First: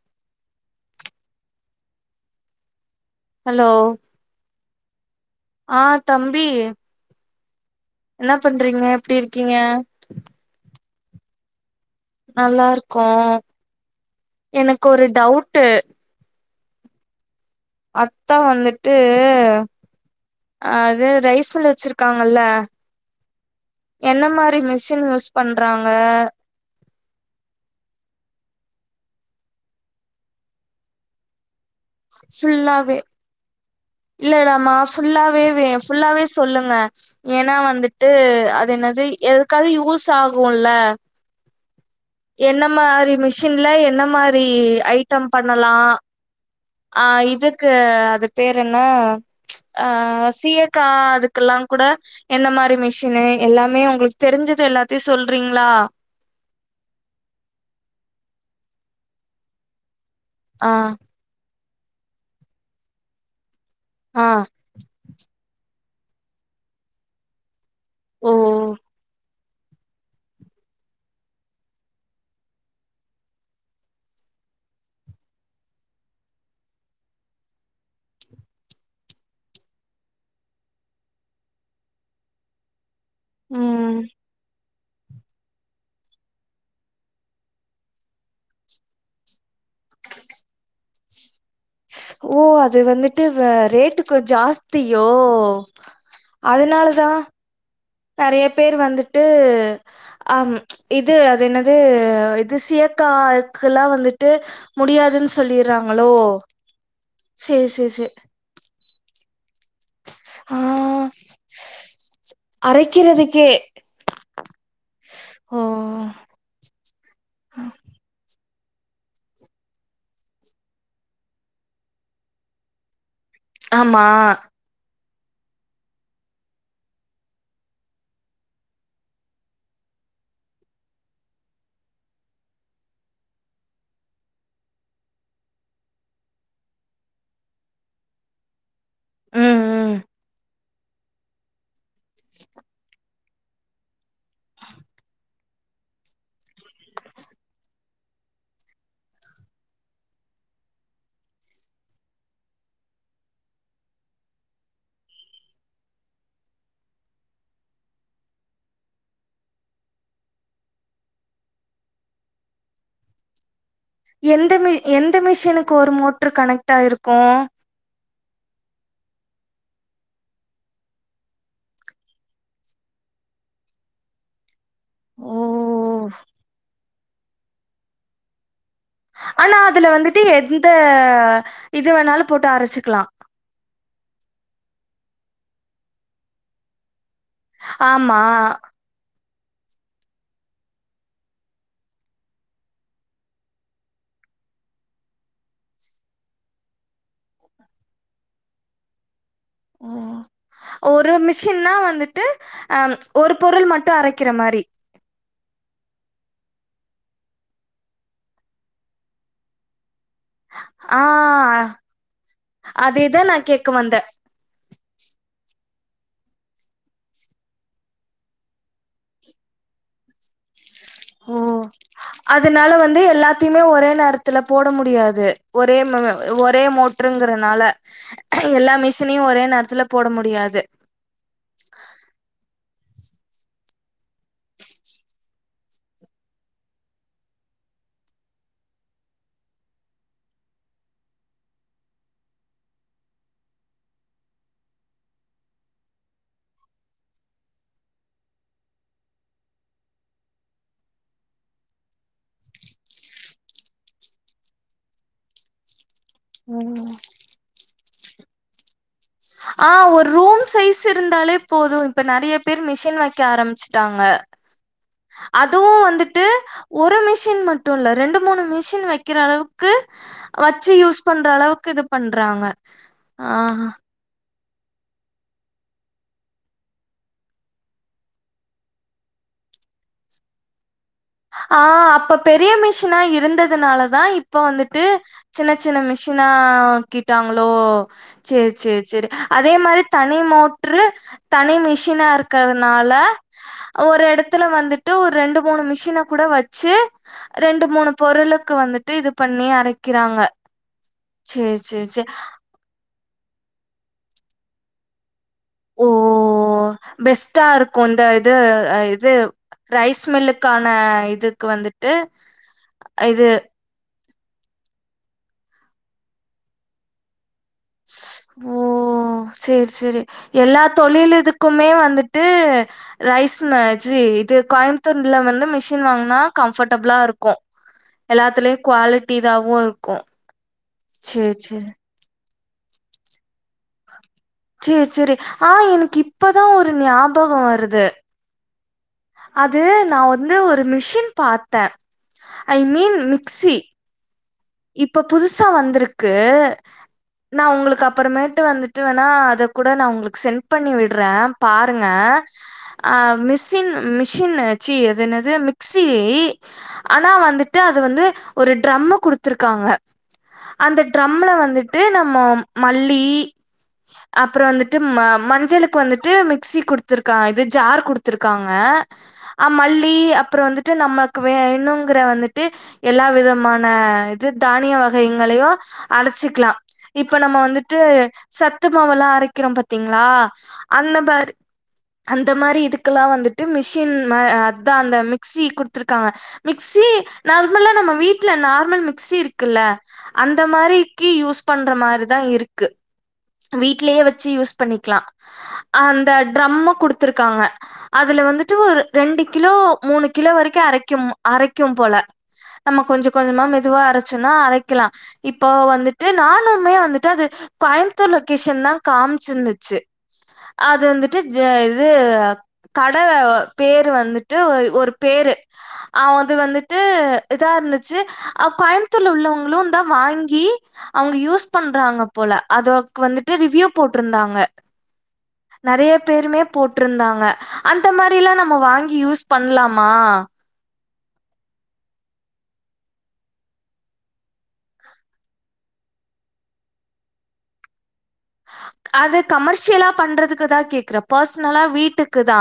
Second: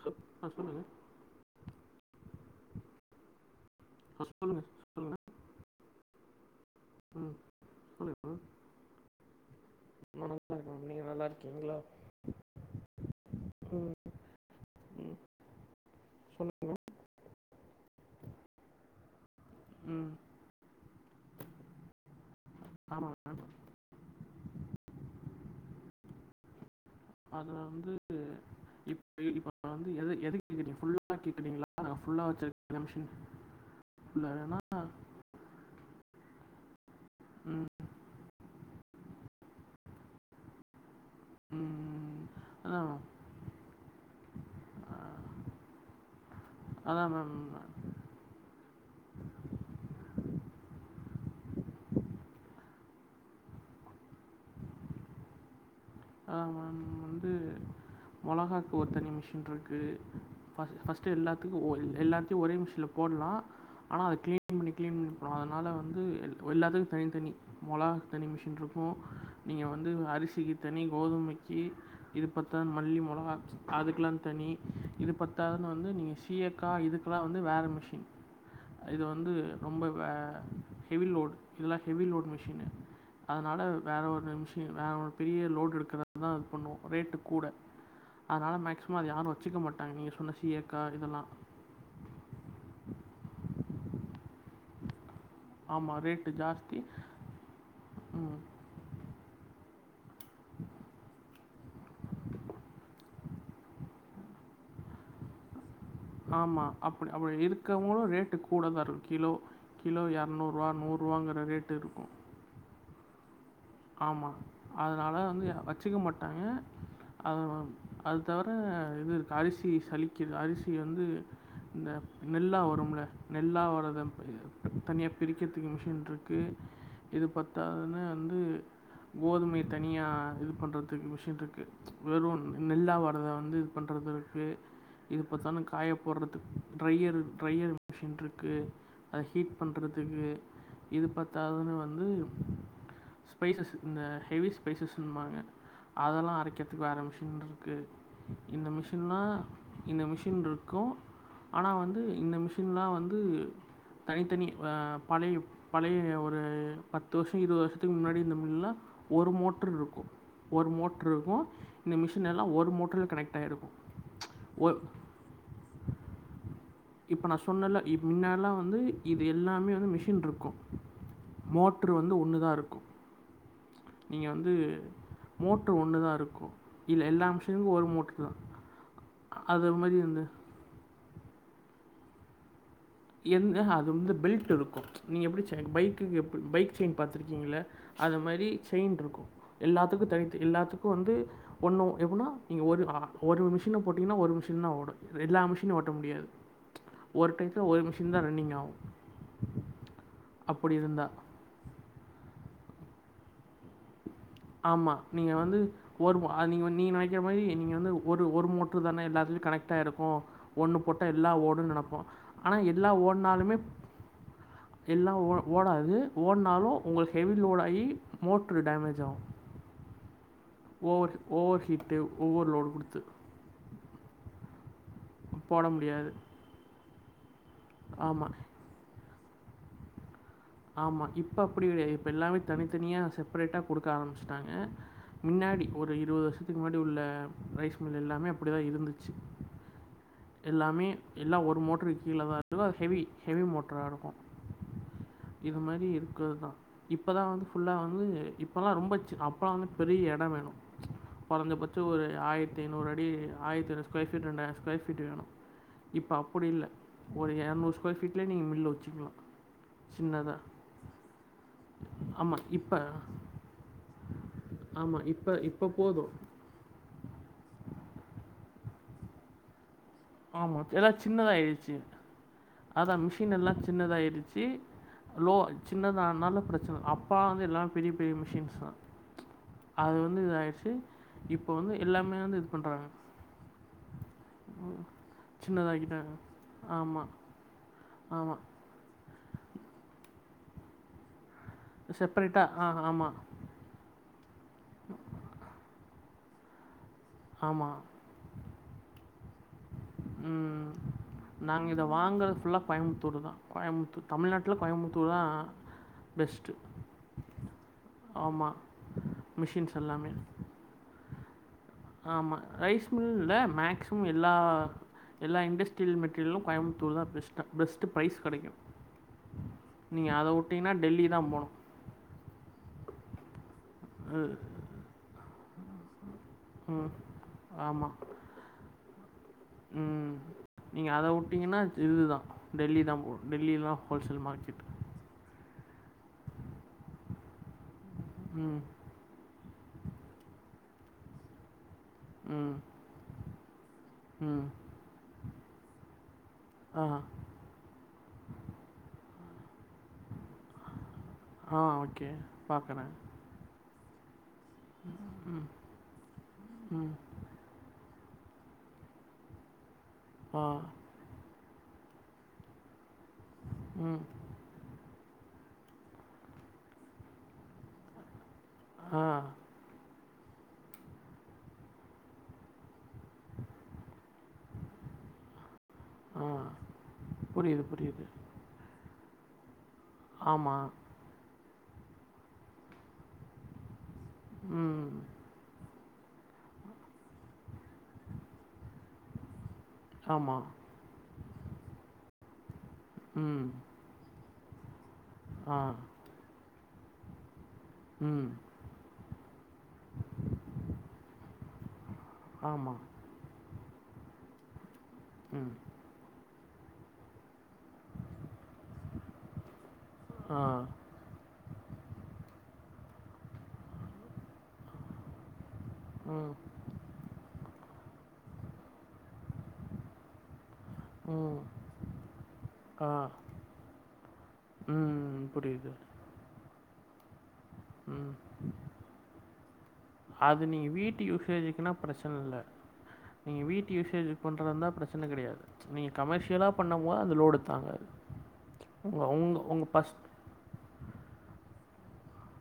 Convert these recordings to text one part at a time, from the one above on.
Hello ஆ சொல்லுங்க hello ஆ சொல்லுங்க சொல்லுங்க ஆ தம்பி ம் சொல்லு இப்ப என்ன பண்றீங்க எப்டி இருக்கீங்க நா நல்லா இருக்கேன் மேம் நீங்க நல்லா இருக்கீங்களா நல்லா இருக்கோம் ம் எனக்கு ஒரு ம் டவுட்டு சொல்லுங்க மேம் அத்தான் வந்துட்டு ம் அது ரைஸ் மில் வச்சிருக்காங்கல்ல ஆமாங்க என்ன மாரி மிஷின் யூஸ் பண்றாங்க அது வந்து இப்ப இப்போ வந்து எத எதுக்கு கேக்ரீங்க ஃபுல்லா கேக்றீங்களா ஃபுல்லா வச்சிருக்க ஃபுல்லாவே மிஷின் ஃபுல்லாக வேணா இல்லடாமா ஃபுல்லாவே ஃபுல்லாவே சொல்லுங்க ஏன்னா ம் வந்துட்டு அது என்னது எதுக்காவது யூஸ் ஆகும்ல ம் என்ன அதான் மாரி மிஷின்ல என்ன மாரி அஹ், ஐட்டம் பண்ணலா ஆ அதான் மேம் இதுக்கு அது பேர் என்ன அ சீயக்கா அதுக்கெல்லா கூட என்ன மாரி மிஷினு எல்லாமே உங்களுக் தெரிஞ்சது எல்லாத்தையு சொல்றீங்ளா ஆ வந் வந்து மொளஹாக் ஓர் தனி மிஷின்ருக்கு ஆ ஃபஸ் ஃபஸ்ட்டு எல்லாத்துக்கு ஓ எல் எல்லாத்தையு ஒரே மிஷன்ல போட்லா ஆனா அத ஆ கிளீன் பண்ணி க்ளீன் பண்ணி போட்ணு அதுனால வந்து எல் ஓ எல்லாத்துக்கு தனித்தனி மொளகாக் தனி ஓ மிஷின்ருக்கு நீங்க வந்து அரிசிக்கு தனி கோதுமைக்கு இது பத்தாதுன் மல்லி, மொளகாக் சி அதுக்குல்லா தனி இது பத்தாதுன் வந்து நீங்க சீயக்கா இதுக்குல்லா வந்து வேற மிஷின் இது வந்து ரொம்ப வே ஹெவி லோட் எல்லா ஹெவி லோட் மிஷினு அதனால ம் வேற ஒரு மிஷின் வேற ஒரு பெரிய லோடு எடுக்கறத் தா இது பண்ணுவோ ரேட்டு கூட அதனால மேக்ஸிமோ அத யாரு வெச்சிக்க மாட்டாங்க நீங்க சொன்ன சீயக்கா இதெல்லா ஓ அது வந்துட்டு வே ரேட்டு கொஞ் ஜாஸ்த்தியோ ஆமா ரேட்டு ஜாஸ்தி ம் நெறைய பேர் வந்துட்டு அம் இது அது என்னது இது சீயக்காக்குல்லா வந்துட்டு முடியாதுன் சொல்லீர் றாங்களோ ஆமா அப்டி அப்டி இருக்கவுங்களு ரேட் கூட தா இருகு கிலோ கிலோ ஆ எரநூர்ருவா நூர்ருவாங்கற ரேட் இருக்கு அரைக்கிறதுக்கே ஆமா அதுனால வந்து ஓ அ வெச்சுக்க மாட்டாங்க அது [unintelligible] அது தவுர இது அரிசி சலிக்கிறது அரிசி வந்து இந்த நெல்லா வரும்மில்ல நெல்லா வரத ஆமா எ தனிய பிரிக்கற்த்துக்கு மிஷின்ருக்கு இது பாத்தாதுன்னு வந்து கோதுமை தனியா இது பண்றதுக்கு மிஷின்ருக்கு வெறு ந் நெல்லா வரத வந்து இது பண்றதிருக்கு இது பத்தாத்னு காய போட்றத்துக் ட்ரையரு ட்ரையர் மிஷின்ருக்கு அத ஹீட் ம் ம் பண்றதுகு இது பாத்தாதுன்னு வந்து ஸ்பைஸஸ் இந்த ஹெவி ஸ்பைஸஸ்ன்பாங்க அதெல்லா அரைக்கிறத்துக்கு வேற மிஷின்ருக்கு இந்த மிஷின்னா இந்த மிஷின்ருக்கு ஆனா வந்து இந்த மிஷின்லா வந்து தனித்தனி ஆ பழையு பழைய ஒரு பத்து வர்ஷோ இருவத் வர்ஷத்துக்கு முன்னாடி ங்க மில்லா ஒரு மோட்ரு இருக்கு ஒரு மோட்ரு இருக்கு இந்த மிஷின் எல்லா ஒரு மோட்ருல கனெக்ட் ஆயிருக்கு எந்த மி எந்த மிஷினுக்கு ஒரு மோட்ரு கனெக்ட் ஆயிருக்கு முன்னல்லா வந்து இது எல்லாமே வந்து மிஷின்ருக்கு மோட்ரு வந்து ஒன்னு தா இருக்கு நீங்க வந்து ஓ! மோட்ரு ஒன்னுதா இருக்கு இந்த எல்லா மிஷினுக்கு ஒரு மோட்ரு தா ஆனா அதுல வந்துட்டு எந்த இது வேணாலு போட்டு அரச்சிக்கலா எந்த அ அது வந்து பெல்ட்டிருக்கு நீ எப்பிடி செய்ன் பைக்குக் எப்டி பைக் செய்ன் பாத்துருக்கீங்கல்ல ஆமா. அது மாரி செய்ன்ருக்கு எல்லாத்துக்கு தனித்து எல்லாத்துக்கு வந்து ஒன்னு எப்பிட்னா நீங்க ஒரு அ அ ஒரு மிஷின போட்டீங்னா ஒரு மிஷின் தா ஓடு ர் எல்லா மிஷினு ஓட்ட முடியாது ஒரு டைத்துல ஒரு மிஷின் தா ரன்னிங் ஆவு ஓ ஒரு மிஷின்னா வந்துட்டு அம் ஒரு பொருள் மட்டு அரைக்கிற மாரி ஆமா நீங்க வந்து ஒரு மோ அது நீங்கோ நீங்க நெனைக்கிற மாரி நீங்க வந்து ஒரு ஒரு மோட்ரு தான எல்லாத்துலயு கனெக்ட் ஆய்ருக்கு ஒன்னு ஆ போட்டா எல்லா ஓடுன் நெனப்போ ஆனா எல்லா அதேதான் நான் ஓடுனாலுமே கேக்க வந்தேன். எல்லா ஓ ஓடாது ஓடுனாலு ஒங்க ஹெவி லோடாகி மோட்ரு டேமேஜ் ஆகு ஓகே ஓவர் ஹீட்டு அதுனால ஓவர்லோட் குடுத்து. வந்து எல்லாத்தைமே ஒரே நேரத்துல போட முடியாது போட ஒரே ம முடியாது. ஒரே மோட் ட்ருங்கிறனால ஆமா, அ எல்லா மிஷினயு ஒரே நேரத்துல போட முடியாது ஆமா இப்ப அப்டி கெடையாது இப்ப எல்லாமே தனித்தனியா செப்பரேட்டா குடுக்க ஆரம்மிச்சுட்டாங்க மின்னாடி ஒரு இருவது வர்ஷத்துக்கு முன்னாடி உள்ள ரைஸ் மில் எல்லாமே அப்டிதா இருந்துச்சு எல்லாமே எல்லா ஒரு மோட்ருக்கு கீழ தா இருக் அது ஹெவி ஹெவி மோட்ரா இருக்கு இது மாரி இருக்கிறது தா இப்பதா வந்து ஃபுல்லா வந்து இப்பலா ரொம்ப சின் அப்பலா வந்து பெரிய எட வேணு கொறஞ்சபட்ச ஒரு ஆயரத்தி ஐநூறு அடி ஆயரத்தைநூறு ஸ்கொயர் ஃபீட் ரெண்டாயர ஸ்கொயர் ஃபீட் வேணு இப்ப அப்பிடி இல்ல ஓ! ஒரு எரநூறு ஸ்கொயர் ஃபீட்லே நீங்க மில்லு வச்சுக்கலா ஆ ஒரு ரூம் சைஸ் இருந்தாலே போது இப்ப நெறைய ஆமாம் பேர் இப்போ மிஷின் வக்கெ ஆரம்மிச்சுட்டாங்க ஆமாம் இப்போ இப்போ அதுவு போதும் வந்துட்டு ஒரு மிஷின் மட்டு இல்ல ரெண்டு மூணு மிஷின் வெக்கிற அளவுக் க்கு ஆமாம் வச்சு யூஸ் பண்ற அளவுக்கு இது பண்றாங்க அதா மிஷினெல்லா ஆ. சின்னதாயிடுச்சு லோ சின்னதானாலு பிரச்சன அப்பா வந்து எல்லாமே பெரிய பெரிய மிஷின்ஸ் தா அது வந்து இதாயிருச்சு ஆ அப்ப பெரிய மிஷினா இருந்ததுனாலதா இப்ப வந்துட்டு சின்ன சின்ன சின்னதாக்கிட்டாங்க ஆமாம் மிஷினாக்கிட்டாங் ஆமாம் சேரி சேரி சேரி அதே மாரி தனி மோட்ரு தனி மிஷி ஷினா செப்பரேட்டாக ஆ இருக்கதுனால ஆமாம் ஒரு எடத்துல வந்துட்டு ஒரு ரெண்டு மூணு மிஷின கூட வச்சு ரெண்டு ஆமாம் மூணு பொருளுக்கு வந்துட்டு இது பண்ணி அரைக் ம் நாங்க இத சரி. வாங்கறது ஃபுல்லா கோயம்முத்தூரு தா கோயமுத்தூர் தமிழ்நாட்ல கோயமுத்தூரு தா ஓ பெஸ்ட்டா இருக்கு இந்த இது ஆமாம் அ இது மிஷின்ஸ் ரைஸ் மில்லுக் க்கான இதுக்கு வந்துட் ஆமா ரைஸ்மில்ல மேக்ஸ் சிமம் எல்லா எல்லா இண்டஸ்ட்ரியல் மெட்டீரியலு கோயம்புத்தூரு தா பேஸ்ட் ட்டு பைஸ் கெடைக்கு ஓ சேரி சேரி எல்லா தொழில் தான் போகணும் இதுக்குமே வந்துட்டு ரைஸ் மே ச்சி இது கோயம் புத்தூர்ல வந்து மிஷின் வாங்குனா ம் கம்ஃபர்டபிளா இருக்கு ஆமாம் எல்லாத்துலயு குவாலிட் ம் நீங்க அத சேரி உட்டீங்கனா சேரி டெல்லி தா டெல்லிதா போனு டெல்லிதா ஹோல்சேல் மார்க்கெட் சேர் சேரி ஆனா எனக்கு இப்பதா ஒரு ஞாபக வருது ம் அது நா வந்து ஒரு மிஷின் பாத்தே ம் ஐ மீன் மிக்சி ம் இப்ப புதுசா வந்துருக்கு ஆ நா உங்களுக்கு அப்பறமேட்டு வந்துட்டு வேணா அத கூட நா உங்களுக்கு சென்ட் பண்ணி விட்றே ஆ பாருங்க ஓகே பார்க்குறேன் ஆவ் மிசின் மிஷின் ச்சீ அது என்னது மிக்சி ம் ஆனா வந்து ட்டு அது வந்து ஒரு ட்ரம்மு குடுத்துருக்காங்க ஆ அந்த ட்ரம்முல வந்துட்டு நம்ம மல்லி ம் அப்ற வந்துட்டு ம மஞ்சளுக்கு வந்துட்டு மிக்சி குடுத்துருக்கா இது ஜார் குடு த்துருக்காங்க ஆ மல்லி அப்ற வந்துட்டு நமக்கு வேணுங்குற வந்துட்டு எல்லா விதமான த் தானிய வகைங்களையு ஆ அரச்சிக்லா இப்ப நம்ம புரியுது வந்துட்டு புரியுது சத்துமாவெல்லா அரைக்கிறோ பாத்தீங்ளா ஆமாம் அந்த மாரி அந்த மாரி இது க்கல்லா வந்துட்டு மிஷின் மா அதா அந்த ம் மிக்சி குடுத்துருக்காங்க மிக்சி நார்மலா நம்ம வீட்ல நார்மல் மிக்ஸி இருக்குல்ல அந்த ஆமாம் மாரிக்கி யூஸ் பண்ற மாரிதா இருக்கு ம் வீட்லயே வச்சி யூஸ் பண்ணி க்லா ஆ அந்த ட்ரம்மு குடுத்துருக்காங்க அதுல ம் வந்துட்டு ஒரு ரெண்டு கிலோ மூணு கிலோ வரைக்கு அரைக்கும் அரைக்கும் போல நம்ம ஆமாம் கொஞ்ச கொஞ்சமா மெ துவா அரைச்சுன்னா அரைக்லா ம் இப்போ வந்துட்டு நானுமே வந்துட்டு அது கோய்ம்த்தூர் லொக்கேஷன்தா காம்ச்ந்துச்சு ஆ அது வந்துட்டு ஜ இது கட பேரு வந்துட்டு ஒ ஒரு பேரு அது ம் வந்து ட்டு இதா இருந்துச்சு அ கோய்ம்த்தூர்ல உள்ளவங்களு தா வாங்கி அவுங்க ம் யூஸ் பண்றாங்க போல ஆ அதோக்கு வந்துட்டு ரிவ்யூ போட்ருந்தாங்க ம் புரியுது பேருமே போட்ருந்தாங்க அந்த ம் மாரிலா நம்ம வாங்கி யூஸ் பண்லாமா நீங்க வீட்டு யூசேஜ்க்னா பிரச்சன இல்ல நீங்க வீட்டு யூசேஜ்க்கு பண்றதா இருந்தா பிரச்சன கிடையாது நீங்க கமர்ஷியலா பண்ணும் போது அந்த லோடு தாங்காது உங்கள் அது உங்கள் உங்கள் கமர்ஷியலா ஃபஸ்ட் பண்றதுக்குதா கேக்றே பர்ஸ்னலா வீட்டுக்குதா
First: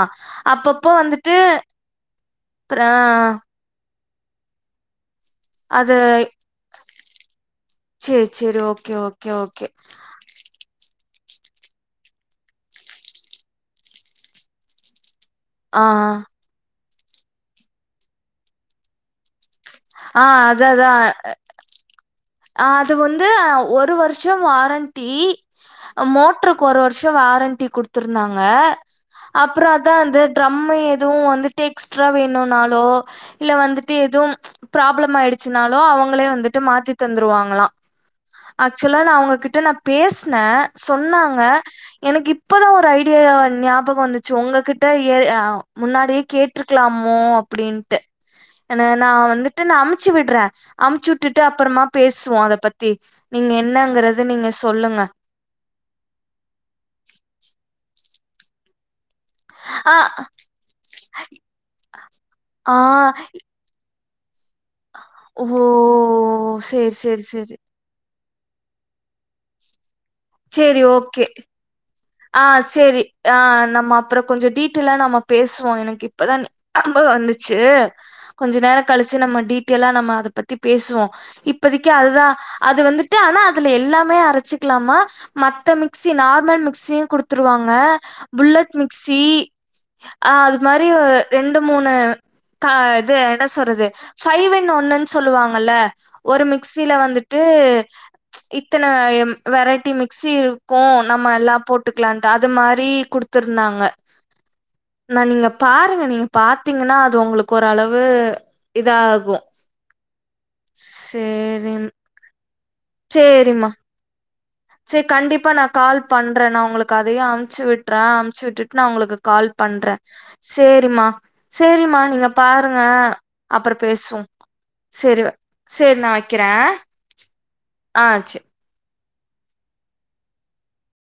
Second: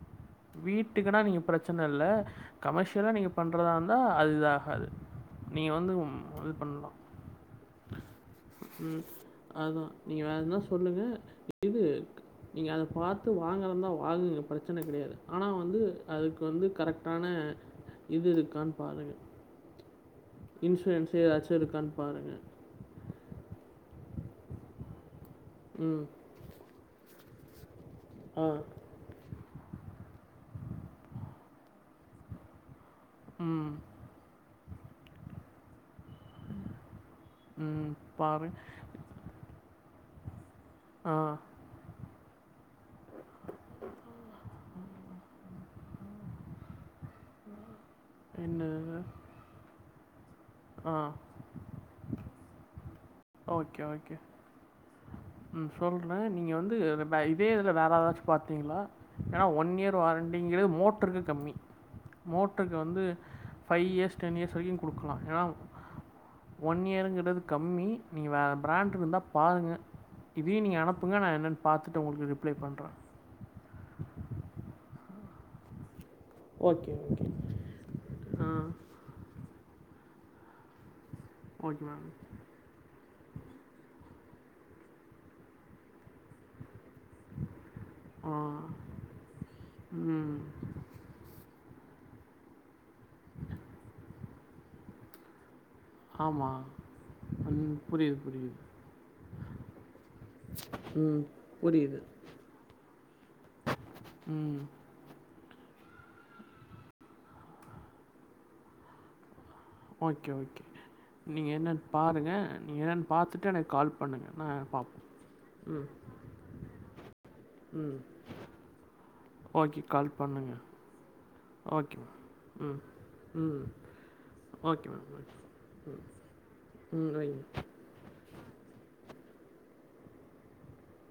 வீட்டுக்னா நீங்க பிரச்சன இல்ல அ கமர்ஷியலா நீங்க ப ன்றதா இருந்தா அது ஆகாது நீங்க வந்து அது [inaudible] பண்லா சரி சரி. ஓகே ம் ஓகே ஓகே. அதா நீங்க வேணுனா சொல்லுங்க இது நீங்க அது பாத்து வாங்கறந்தா வாங்குங்க பிரச்சன கிடையாது ஆனா வந்து ஆ. அதுக்கு வந்து கரெக்ட்டான இது இருக்கான் பாருங்க ஆ அதான் அதான் இன்சூரன்ஸ்சு ஏதாச்சு இருக்கான் பாருங்க அது வந்து அ ஒரு வர்ஷோ வாரண்ட்டி ம் மோட்ரு க்கு ஒரு வர்ஷோ வாரண்ட்டி குடுத்துருந்தாங்க ஆ அப்பறோ அதா அந்த டிரம்மு எதுவு வந்துட்டு எக்ஸ்ட்ரா வேணுனாலோ இல்ல ம் வந்துட்டு எதும் ப்ராப்ளம் ஆயிடுச்சுனாலோ அவுங்களே வந்துட்டு மாத்தி தந்துருவாங்ளா ம் பாரு ஆக்சுவலா நா அவுங்ககிட்ட நா பேசுனே ஆ சொன்னாங்க எனுக்கு இப்பதா ஒரு ஐடியா ஞாபக வந்துச்சு ஒங்ககிட்ட ஏ அ முன்னாடியே கேட்ருக்லாமோ அப்டின்ட்டு என்ன ஏனா இது? நா வந்துட்டு நா அம்ச்சுவிட்றே ஆ அம்ச்சு வுட்டுட்டு அப்பறமா பேசுவோ. அத பத்தி நீங்க ஓகே ஓகே என்னங்கறத நீங்க சொல்லுங்க ம் சொல்றே நீங்க வந்து பே இதே இதுல வேறு ஆராச்சு பாத்தீங்ளா ன்னா ஒன் ஆ, இயர் வாரண்டிங்கிற மோட்ருக்கு கம்மி மோட்ருக்கு ஆ, வந்து ஃபைவ் இயர்ஸ் டென் இயர்ஸ் வரைக்கு குடுக்கலா ஏனா ஓ! ஒன் சரி, சரி, இயருங்றது சரி. கம்மி நீ வே பிராண்ட் இருந்தா பாருங்க இதையு நீங்க சரி, அனுப்புங்க நா ஓகே. என்னென் பாத்துட்டு உங்களுக் ஆ சேரி ஆ நம்ம அப்றோ கொஞ்ச டீட்டில்லா நம்ம பேசுவோ எனக்கு இப்பதா ஓகே அம்பது ஓகே வந்துச்சு ஆ கொஞ்ச நேர கழிச்சு நம்ம டீட்டலா நம்ம அத பத்தி பேசுவோ ஓகே இப்பதிக்கு மேம் அதுதா அது வந்து ஆனா அதுல எல்லாமே அரச்சிக்கலாமா மத்த மிக்ஸி நார்மல் மிக்ஸியு குடுத் துருவாங்க ஆ புல்லட் மிக்ஸி ஆ ம் அது மாரி ரி ரெண்டு மூணு கா இது என்ன சொல்றது ஃபைவ்ன் ஒன்னுன் சொல்லுவாங்கல்ல ஒரு ஆமாம் மிக்ஸில வந்துட்டு ம் புரியுது புரியுது இத்தன வெரைட்டி மிக்ஸி இருக்கு ம் நம்ம எல்லாப் புரியுது அது மாரி குடுத்துர்ந்தாங்க ம் நா நீங்க பாருங்க நீங்க பாத்தீங்கன்னா அது உங்களுக்கு ஒரளவு இதாகு ஓகே ஓகே நீங்க சேரி என்னென் பாருங்க நீங்க என்னென் பாத்துட்டு எனக்கு கால் பண்ணுங்க என்ன செ கண்டிப்பா நா கால் பண்றேன்னா நா உங்களுக்கு அதையு அம்ச்சு ம் விட்றே அம்ச்சு விட்டுட் நா உங்களுக் கால் ஓகே பண்றே கால் பண்ணுங்கள் சேரிம்மா ஓகே சேரிம்மா நீங்க மேம் பாருங்க ம் ம் அப்புற பேசுவோ ஓகே மேம் சேரிவ ஓகே சேரி நா வெக்கிறே ம் வைங்க ஆ செர்